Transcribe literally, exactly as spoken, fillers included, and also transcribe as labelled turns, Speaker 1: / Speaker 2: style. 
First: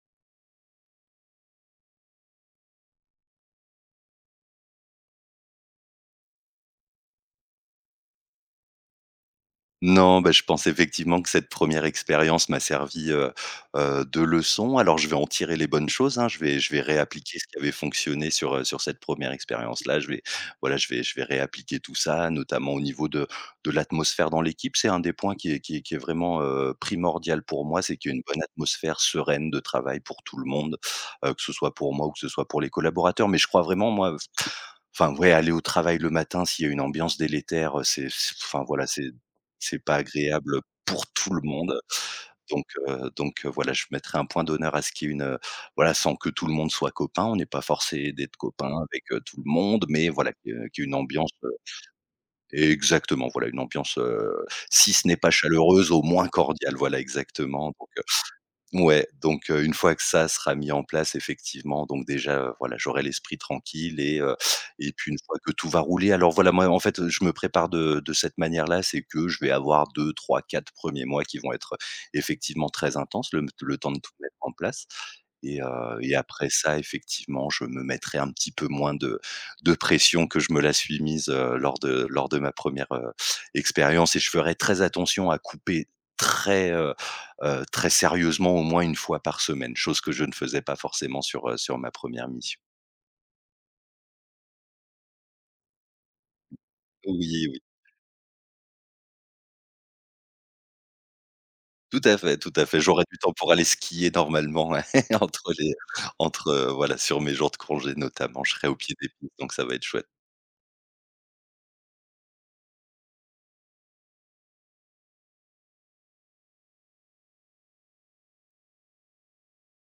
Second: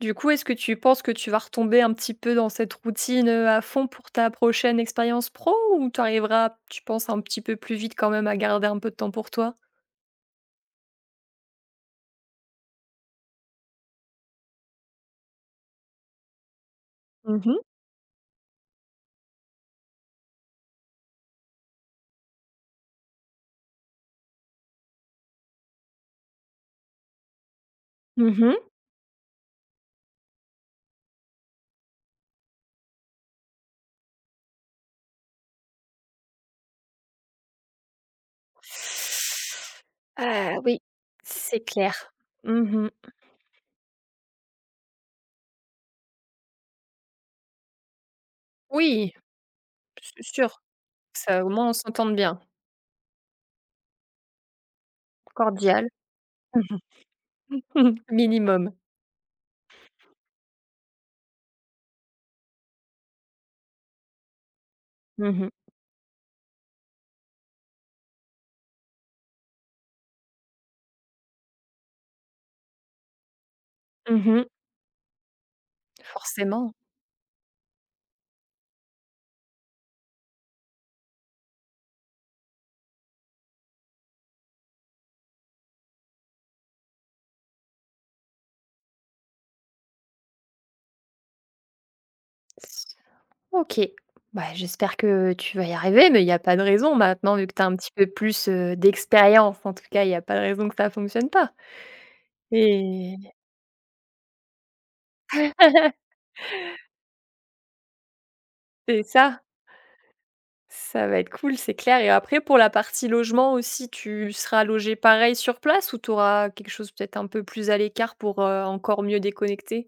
Speaker 1: Du coup, est-ce que tu penses que tu vas retomber un petit peu dans cette routine, heu, à fond pour ta prochaine expérience pro? Ou tu arriveras, tu penses un petit peu plus vite quand même à garder un peu de temps pour toi?
Speaker 2: Non, bah je pense effectivement que cette première expérience m'a servi, heu heu, de leçon. Alors je vais en tirer les bonnes choses hein, je vais je vais réappliquer
Speaker 1: Mmh
Speaker 2: ce
Speaker 1: mh.
Speaker 2: qui avait fonctionné sur, heu, sur cette première expérience-là. Je vais voilà, je vais je vais réappliquer tout ça, notamment au niveau de de l'atmosphère dans l'équipe. C'est un des points qui est qui est qui est vraiment, heu, primordial pour moi, c'est qu'il y ait une
Speaker 1: Mmh
Speaker 2: bonne
Speaker 1: mh.
Speaker 2: atmosphère sereine de travail pour tout le monde, heu, que ce soit pour moi ou que ce soit pour les collaborateurs. Mais je crois vraiment, moi enfin, ouais, aller au travail le matin, s'il y a une ambiance délétère, heu, c'est enfin voilà, c'est c'est pas agréable,
Speaker 1: Ah
Speaker 2: heu,
Speaker 1: oui,
Speaker 2: pour tout le
Speaker 1: c'est
Speaker 2: monde.
Speaker 1: clair,
Speaker 2: Donc,
Speaker 1: mmh mh.
Speaker 2: heu donc, heu, voilà je mettrai un point d'honneur à ce qu'il y ait une voilà sans que tout le monde soit copain on est pas forcé d'être copain avec,
Speaker 1: Oui.
Speaker 2: heu, tout le monde mais
Speaker 1: c'est
Speaker 2: voilà que
Speaker 1: sûr,
Speaker 2: qu'il y ait une ambiance,
Speaker 1: ça au
Speaker 2: heu
Speaker 1: moins on s'entende bien.
Speaker 2: et exactement voilà une ambiance, heu, si ce n'est pas
Speaker 1: Cordial.
Speaker 2: chaleureuse au moins
Speaker 1: Mmh
Speaker 2: cordiale, voilà exactement
Speaker 1: mh.
Speaker 2: donc, heu
Speaker 1: Minimum.
Speaker 2: ouais donc une fois que ça sera mis en place effectivement donc déjà, heu, voilà j'aurai l'esprit tranquille et heu et puis une
Speaker 1: Mmh
Speaker 2: fois
Speaker 1: mh.
Speaker 2: que tout va rouler alors voilà moi en fait je me prépare de de cette manière-là, c'est que je vais avoir deux-trois-quatre premiers mois qui vont être, heu, effectivement très intenses, le le temps de tout
Speaker 1: Mmh
Speaker 2: mettre
Speaker 1: mh.
Speaker 2: en place et heu et après
Speaker 1: Forcément.
Speaker 2: ça, effectivement je me mettrai un petit peu moins de de pression que je me la suis mise, heu, lors de lors de ma première, heu, expérience et je ferai très attention à couper très, heu, très sérieusement au moins une fois par semaine, chose que je ne faisais pas forcément sur, heu, sur ma première mission.
Speaker 1: OK, bah j'espère que tu vas y arriver, mais il y a pas de raison maintenant, vu
Speaker 2: Oui,
Speaker 1: que
Speaker 2: oui.
Speaker 1: tu as un petit peu plus, heu, d'expérience, en tout cas, il y a pas de raison que ça fonctionne pas
Speaker 2: Tout à fait, tout à fait, j'aurai
Speaker 1: et
Speaker 2: du temps pour aller skier normalement entre les entre voilà sur mes jours de congés notamment, je serai au pied
Speaker 1: C'est
Speaker 2: des poutres
Speaker 1: ça.
Speaker 2: donc ça va être chouette.
Speaker 1: Ça va être cool, c'est clair et après, pour la partie logement aussi, tu seras logé pareil sur place ou tu auras quelque chose peut être un peu plus à l'écart pour, heu, encore mieux déconnecter?